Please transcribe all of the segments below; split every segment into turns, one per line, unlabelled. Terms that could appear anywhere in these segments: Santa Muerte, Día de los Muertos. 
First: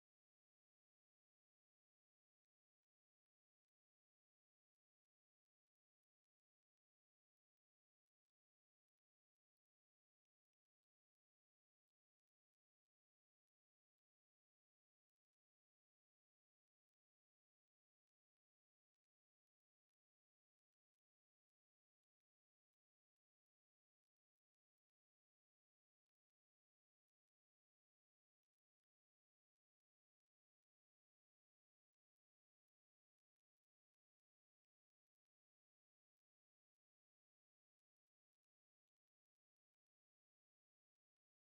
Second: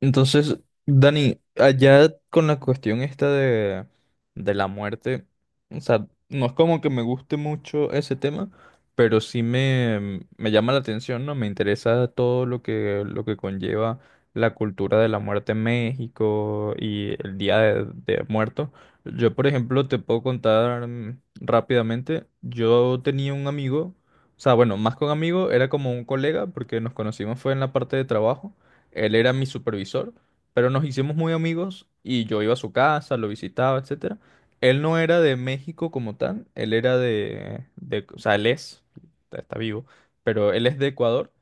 Entonces, Dani, allá con la cuestión esta de la muerte, o sea, no es como que me guste mucho ese tema, pero sí me llama la atención, ¿no? Me interesa todo lo que conlleva la cultura de la muerte en México y el Día de Muertos. Yo, por ejemplo, te puedo contar rápidamente, yo tenía un amigo, o sea, bueno, más que un amigo, era como un colega, porque nos conocimos fue en la parte de trabajo. Él era mi supervisor, pero nos hicimos muy amigos y yo iba a su casa, lo visitaba, etcétera. Él no era de México como tal, él era de, o sea, él es, está vivo, pero él es de Ecuador,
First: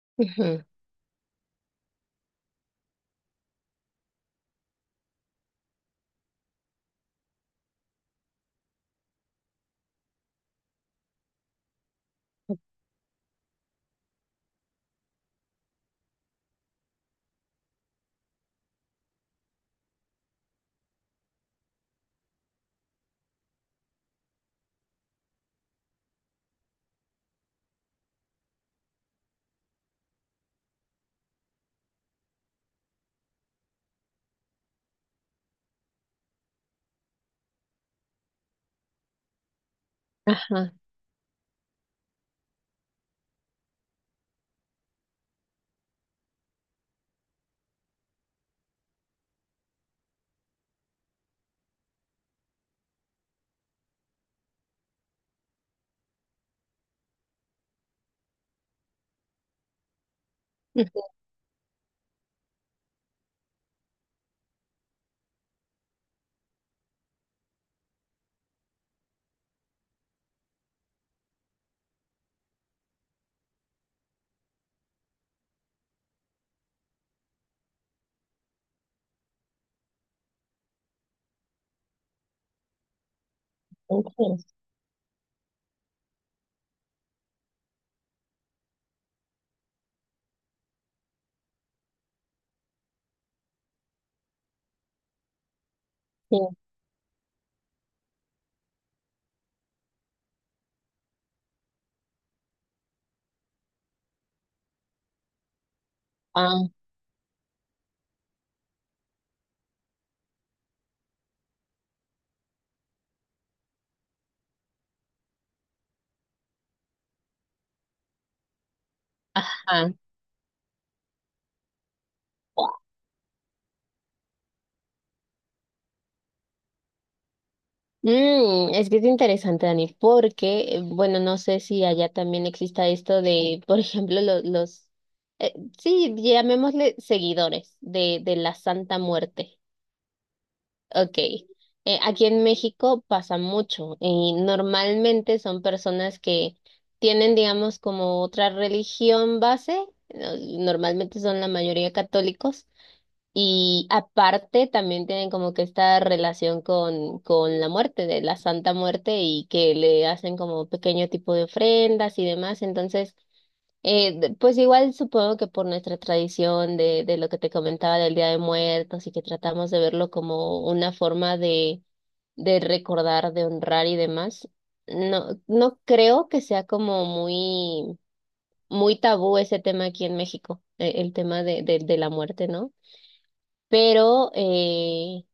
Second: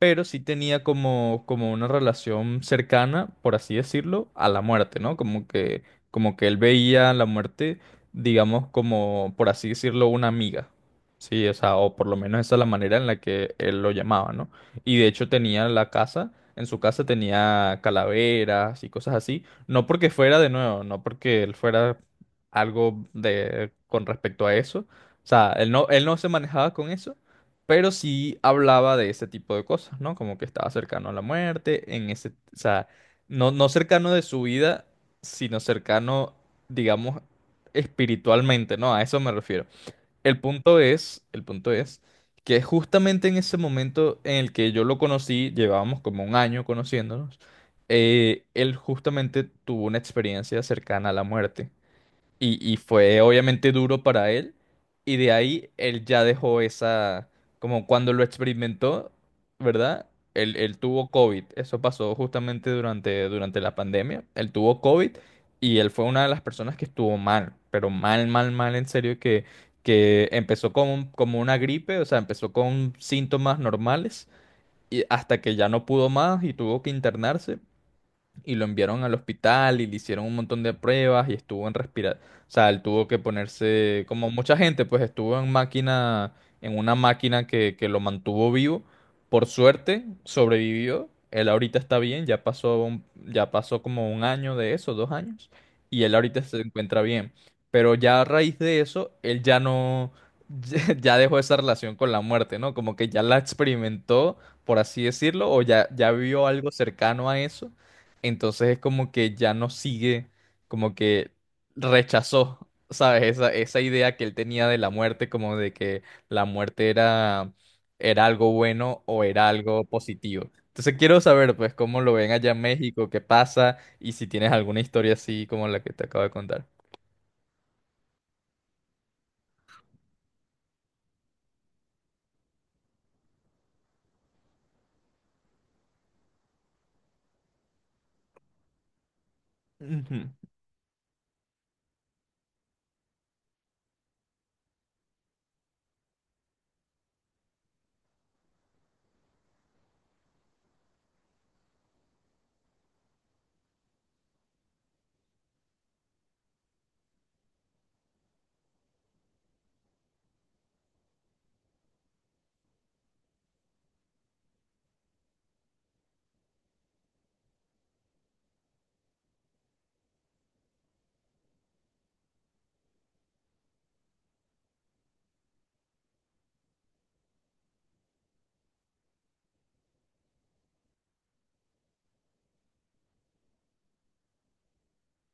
pero sí
Ujú.
tenía como, como una relación cercana, por así decirlo, a la muerte, ¿no? Como que él veía la muerte, digamos, como, por así decirlo, una amiga. Sí, o sea, o por lo menos esa es la manera en la que él lo llamaba, ¿no? Y de hecho tenía la casa, en su casa tenía calaveras y cosas así, no porque fuera de nuevo, no porque él fuera algo de con respecto a eso, o sea, él no se manejaba con eso, pero sí hablaba de ese tipo de cosas, ¿no? Como que estaba cercano a la muerte, en ese, o sea, no, no cercano de su vida, sino cercano, digamos, espiritualmente, ¿no? A eso me refiero.
Ajá.
El punto es que justamente en ese momento en el que yo lo conocí, llevábamos como un año conociéndonos, él justamente tuvo una experiencia cercana a la muerte. Y fue obviamente duro para él. Y de ahí él ya dejó esa, como cuando lo experimentó, ¿verdad? Él tuvo COVID. Eso pasó justamente durante, durante la pandemia. Él tuvo COVID y él fue una de las personas que estuvo mal, pero mal, mal, mal, en serio, que empezó como, como una gripe, o sea, empezó con síntomas normales y hasta que ya no pudo más y tuvo que internarse y lo enviaron al hospital y le hicieron un montón de pruebas y estuvo en respirar, o sea, él tuvo que ponerse, como
Ujú.
mucha gente, pues estuvo en máquina, en una máquina que lo mantuvo vivo. Por suerte, sobrevivió. Él ahorita está bien, ya pasó ya pasó como un año de eso, dos años, y él
Sí.
ahorita se encuentra bien. Pero ya a raíz de eso, él ya no, ya dejó esa relación con la muerte, ¿no? Como que ya la experimentó, por así decirlo, o ya, ya vio
Ah.
algo cercano a eso, entonces es como que ya no sigue, como que rechazó, ¿sabes? Esa idea que él tenía de la muerte, como de que la muerte era, era algo bueno o era algo
Ajá.
positivo. Entonces quiero saber, pues, cómo lo ven allá en México, qué pasa y si tienes alguna historia así como la que te acabo de contar.
Es que es interesante, Dani, porque, bueno, no sé si allá también exista esto de, por ejemplo, los, eh, sí, llamémosle seguidores de la Santa Muerte.
Ujú.
Ok. Aquí en México pasa mucho y normalmente son personas que tienen, digamos, como otra religión base, no- normalmente son la mayoría católicos. Y aparte también tienen como que esta relación con la muerte, de la Santa Muerte, y que le hacen como pequeño tipo de ofrendas y demás. Entonces, pues igual supongo que por nuestra tradición de lo que te comentaba del Día de Muertos y que tratamos de verlo como una forma de recordar, de honrar y demás, no, no creo que sea como muy, muy tabú ese tema aquí en México, el tema de la muerte, ¿no? Pero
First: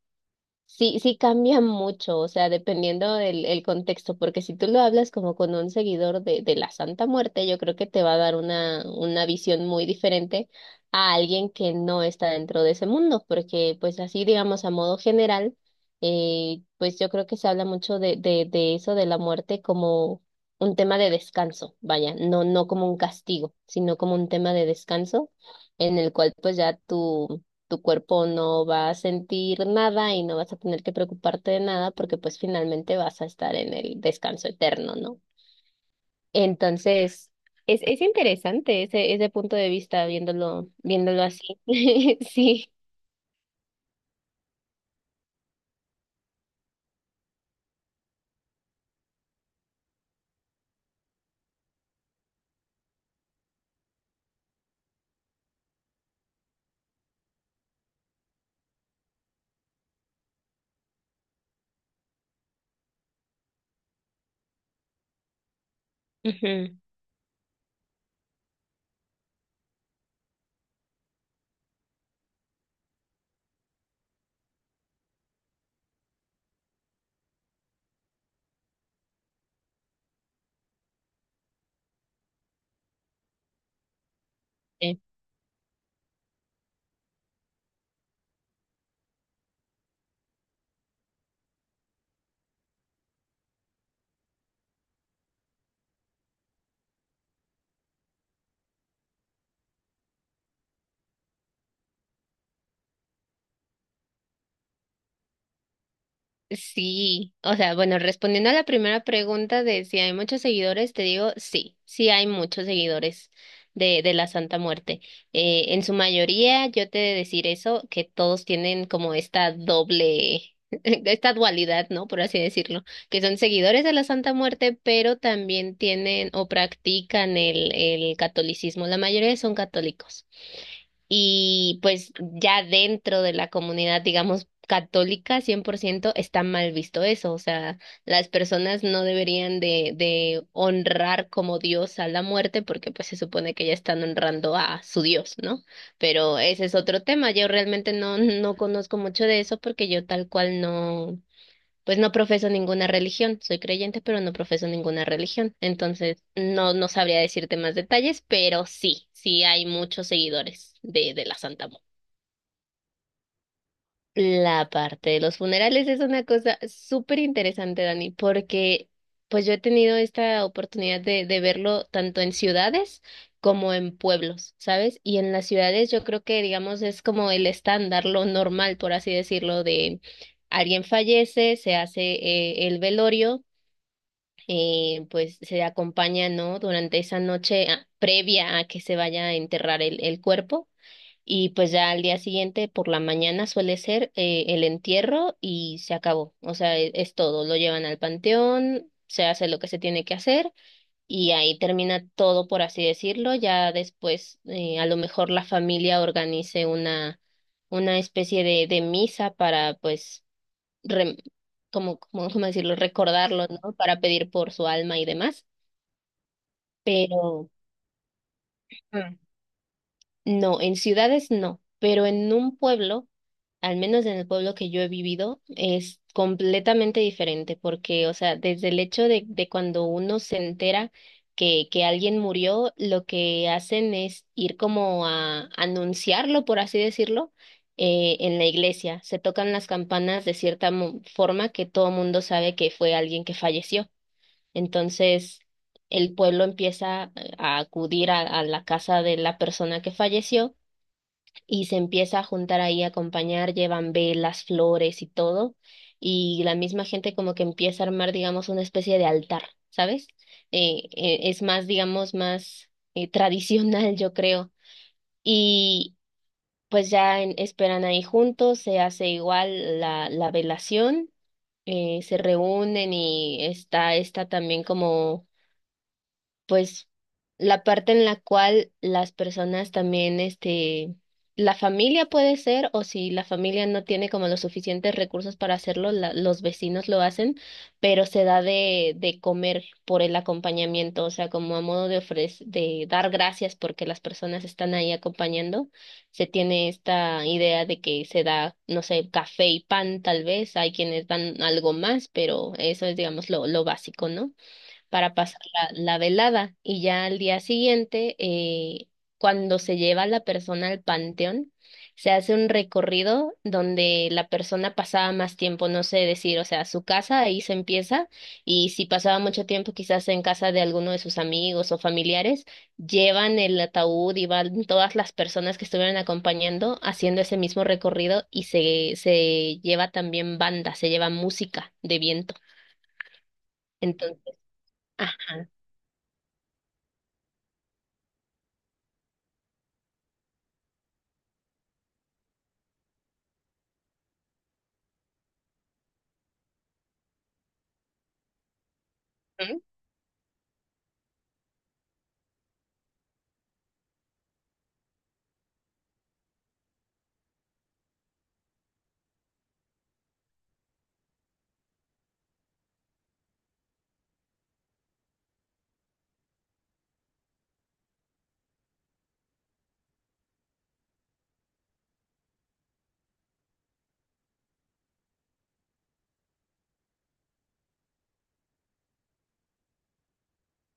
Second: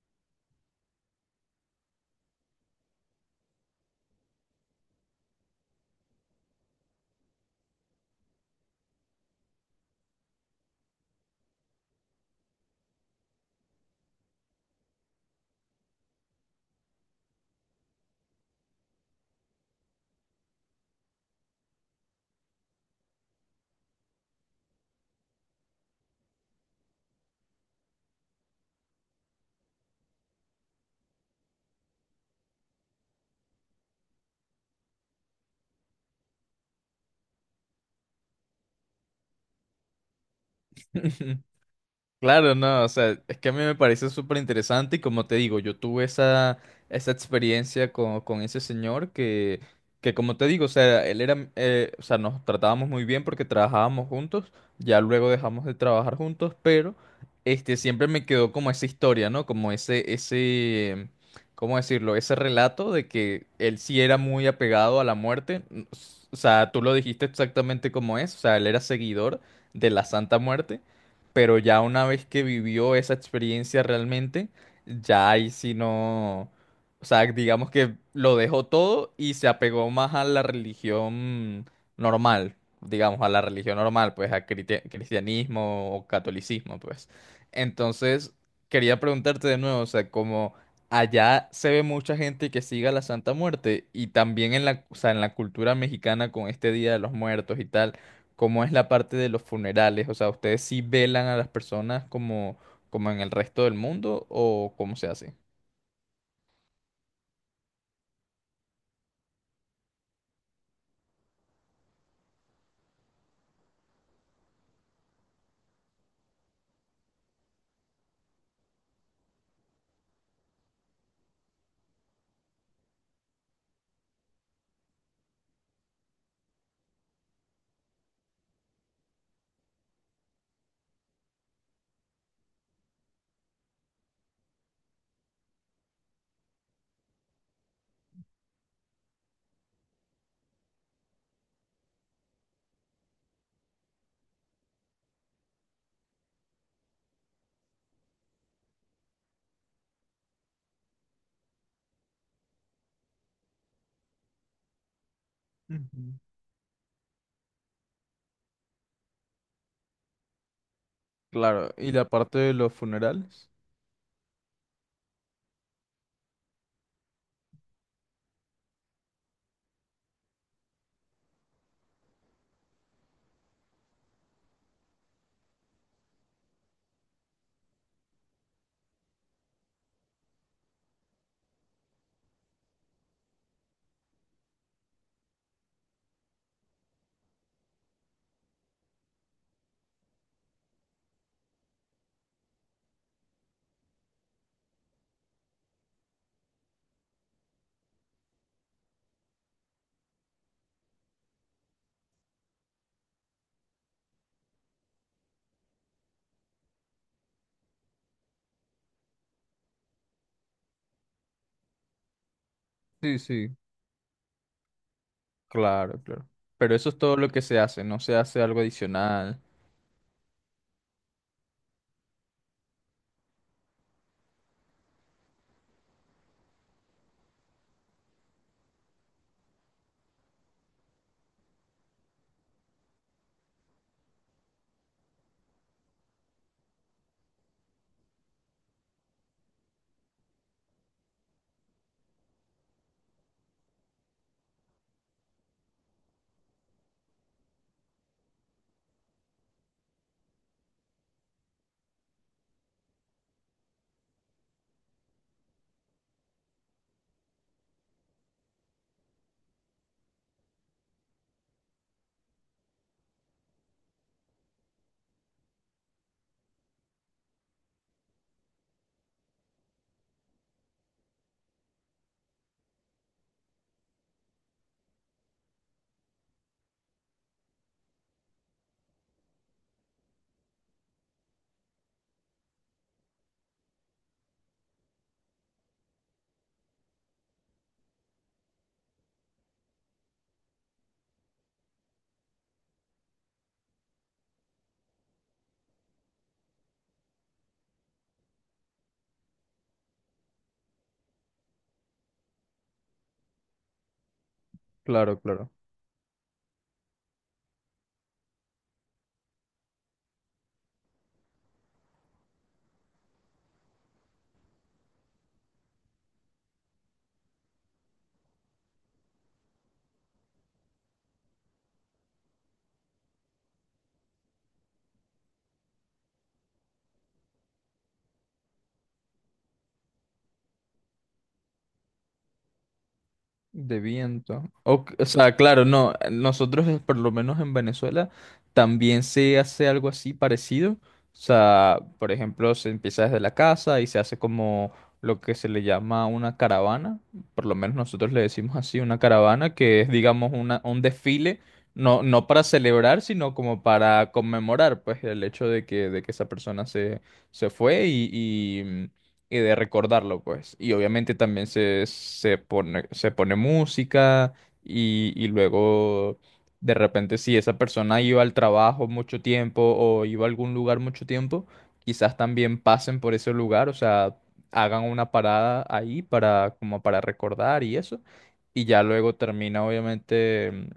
sí, sí cambia mucho, o sea, dependiendo del el contexto, porque si tú lo hablas como con un seguidor de la Santa Muerte, yo creo que te va a dar una visión muy diferente a alguien que no está dentro de ese mundo, porque pues así, digamos, a modo general, pues yo creo que se habla mucho de eso, de la muerte como un tema de descanso, vaya, no, no como un castigo, sino como un tema de descanso en el cual pues ya tú tu cuerpo no va a sentir nada y no vas a tener que preocuparte de nada porque pues finalmente vas a estar en el descanso eterno, ¿no? Entonces, es interesante ese, ese punto de vista viéndolo, viéndolo así.
Claro,
Sí.
no, o sea, es que a mí me parece súper interesante y como te digo, yo tuve esa, esa experiencia con ese señor que como te digo, o sea, él era, o sea, nos tratábamos muy bien porque trabajábamos juntos, ya luego dejamos de trabajar juntos, pero este siempre me quedó como esa historia, ¿no? Como ese, ¿cómo decirlo? Ese relato de que él sí era muy apegado a la muerte, o sea,
Ujú.
tú lo dijiste exactamente como es, o sea, él era seguidor de la Santa Muerte, pero ya una vez que vivió esa experiencia realmente, ya ahí sí no, o sea, digamos que lo dejó todo y se apegó más a la religión normal, digamos, a la religión normal, pues a cristianismo o catolicismo, pues. Entonces, quería preguntarte de nuevo, o sea, como allá se ve mucha gente que siga la Santa Muerte y también en la, o sea, en la cultura mexicana con este Día de los Muertos y tal, ¿cómo es la parte de los funerales? O sea, ¿ustedes sí velan a las personas como, como en el resto del mundo o cómo se hace?
Sí, o sea, bueno, respondiendo a la primera pregunta de si hay muchos seguidores, te digo sí, sí hay muchos seguidores de la Santa Muerte. En su mayoría, yo te he de decir eso, que todos tienen como esta doble, esta dualidad, ¿no? Por así decirlo, que son seguidores de la Santa Muerte, pero también tienen o practican el catolicismo. La mayoría son católicos y pues ya dentro de la comunidad, digamos, católica, 100% está mal visto eso, o sea, las personas no deberían de honrar como Dios a la muerte porque pues se supone que ya están honrando a su Dios, ¿no? Pero ese es otro tema, yo realmente no, no conozco mucho de eso porque yo tal cual no. Pues no profeso ninguna religión, soy creyente, pero no profeso ninguna religión.
Ujú.
Entonces, no, no sabría decirte más detalles, pero sí, sí hay muchos seguidores de la Santa
Claro,
Muerte.
¿y la parte de los funerales?
La parte de los funerales es una cosa súper interesante, Dani, porque pues yo he tenido esta oportunidad de verlo tanto en ciudades como en pueblos, ¿sabes? Y en las ciudades yo creo que, digamos, es como el estándar, lo normal, por así decirlo, de alguien fallece, se hace el velorio pues se acompaña, ¿no? Durante esa noche previa a que se vaya a enterrar el cuerpo y pues ya al día siguiente por la mañana suele ser el entierro y se acabó, o sea, es, todo, lo llevan al panteón, se hace lo que se tiene que hacer y ahí termina todo, por así decirlo, ya después a lo mejor la familia organice una especie de misa para pues re como, como, ¿cómo decirlo?
Sí,
Recordarlo,
sí,
¿no? Para pedir por su alma y demás.
claro, claro. Pero eso es todo lo que
Pero,
se hace, no se hace algo
Mm.
adicional.
No, en ciudades no, pero en un pueblo, al menos en el pueblo que yo he vivido, es completamente diferente, porque, o sea, desde el hecho de cuando uno se entera que alguien murió, lo que hacen es ir como a anunciarlo, por así decirlo, en la iglesia. Se tocan las campanas de cierta forma que todo mundo sabe que fue alguien que falleció. Entonces, el pueblo empieza a acudir a la casa de la persona que falleció y se empieza a juntar ahí a acompañar, llevan velas, flores y todo, y la misma gente como que empieza a armar, digamos, una especie de altar, ¿sabes? Es más, digamos, más tradicional, yo creo, y pues ya esperan ahí juntos, se hace igual la velación, se reúnen y está esta también como pues la parte en la cual las personas también, este, la familia puede ser, o si la familia no tiene como los suficientes recursos para hacerlo, los vecinos lo hacen, pero se da de comer por el acompañamiento, o sea, como a modo de ofrecer, de dar gracias porque las personas están ahí acompañando, se tiene esta idea de que se da, no sé, café y pan tal vez, hay quienes dan algo más, pero eso es, digamos, lo básico, ¿no? Para
Claro,
pasar
claro.
la velada y ya al día siguiente, cuando se lleva a la persona al panteón, se hace un recorrido donde la persona pasaba más tiempo, no sé decir, o sea, su casa ahí se empieza y si pasaba mucho tiempo quizás en casa de alguno de sus amigos o familiares, llevan el ataúd y van todas las personas que estuvieron acompañando haciendo ese mismo recorrido y se lleva también banda, se lleva música de viento.
De
Entonces,
viento. O sea,
ajá.
claro, no, nosotros por lo menos en Venezuela también se hace algo así parecido. O sea, por ejemplo, se empieza desde la casa y se hace como lo que se le llama una caravana. Por lo menos nosotros le decimos así, una caravana, que es, digamos, una, un desfile, no, no para celebrar, sino como para conmemorar, pues, el hecho de que esa persona se, se fue y de recordarlo, pues. Y obviamente también se, se pone música y luego de repente si esa persona iba al trabajo mucho tiempo o iba a algún lugar mucho tiempo, quizás también pasen por ese lugar, o sea, hagan una parada ahí para como para recordar y eso. Y ya luego termina obviamente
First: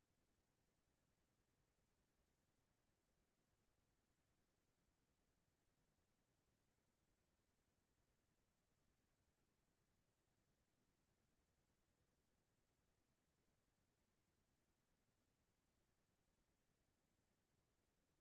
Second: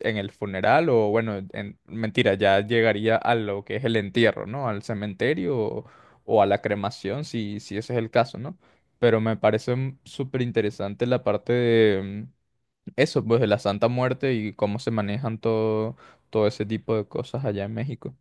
en el funeral o bueno, en, mentira, ya llegaría a lo que es el entierro, ¿no? Al cementerio o a la cremación, si, si ese es el caso, ¿no? Pero me parece súper interesante la parte de eso, pues de la Santa Muerte y cómo se manejan todo, todo ese tipo de cosas allá en México.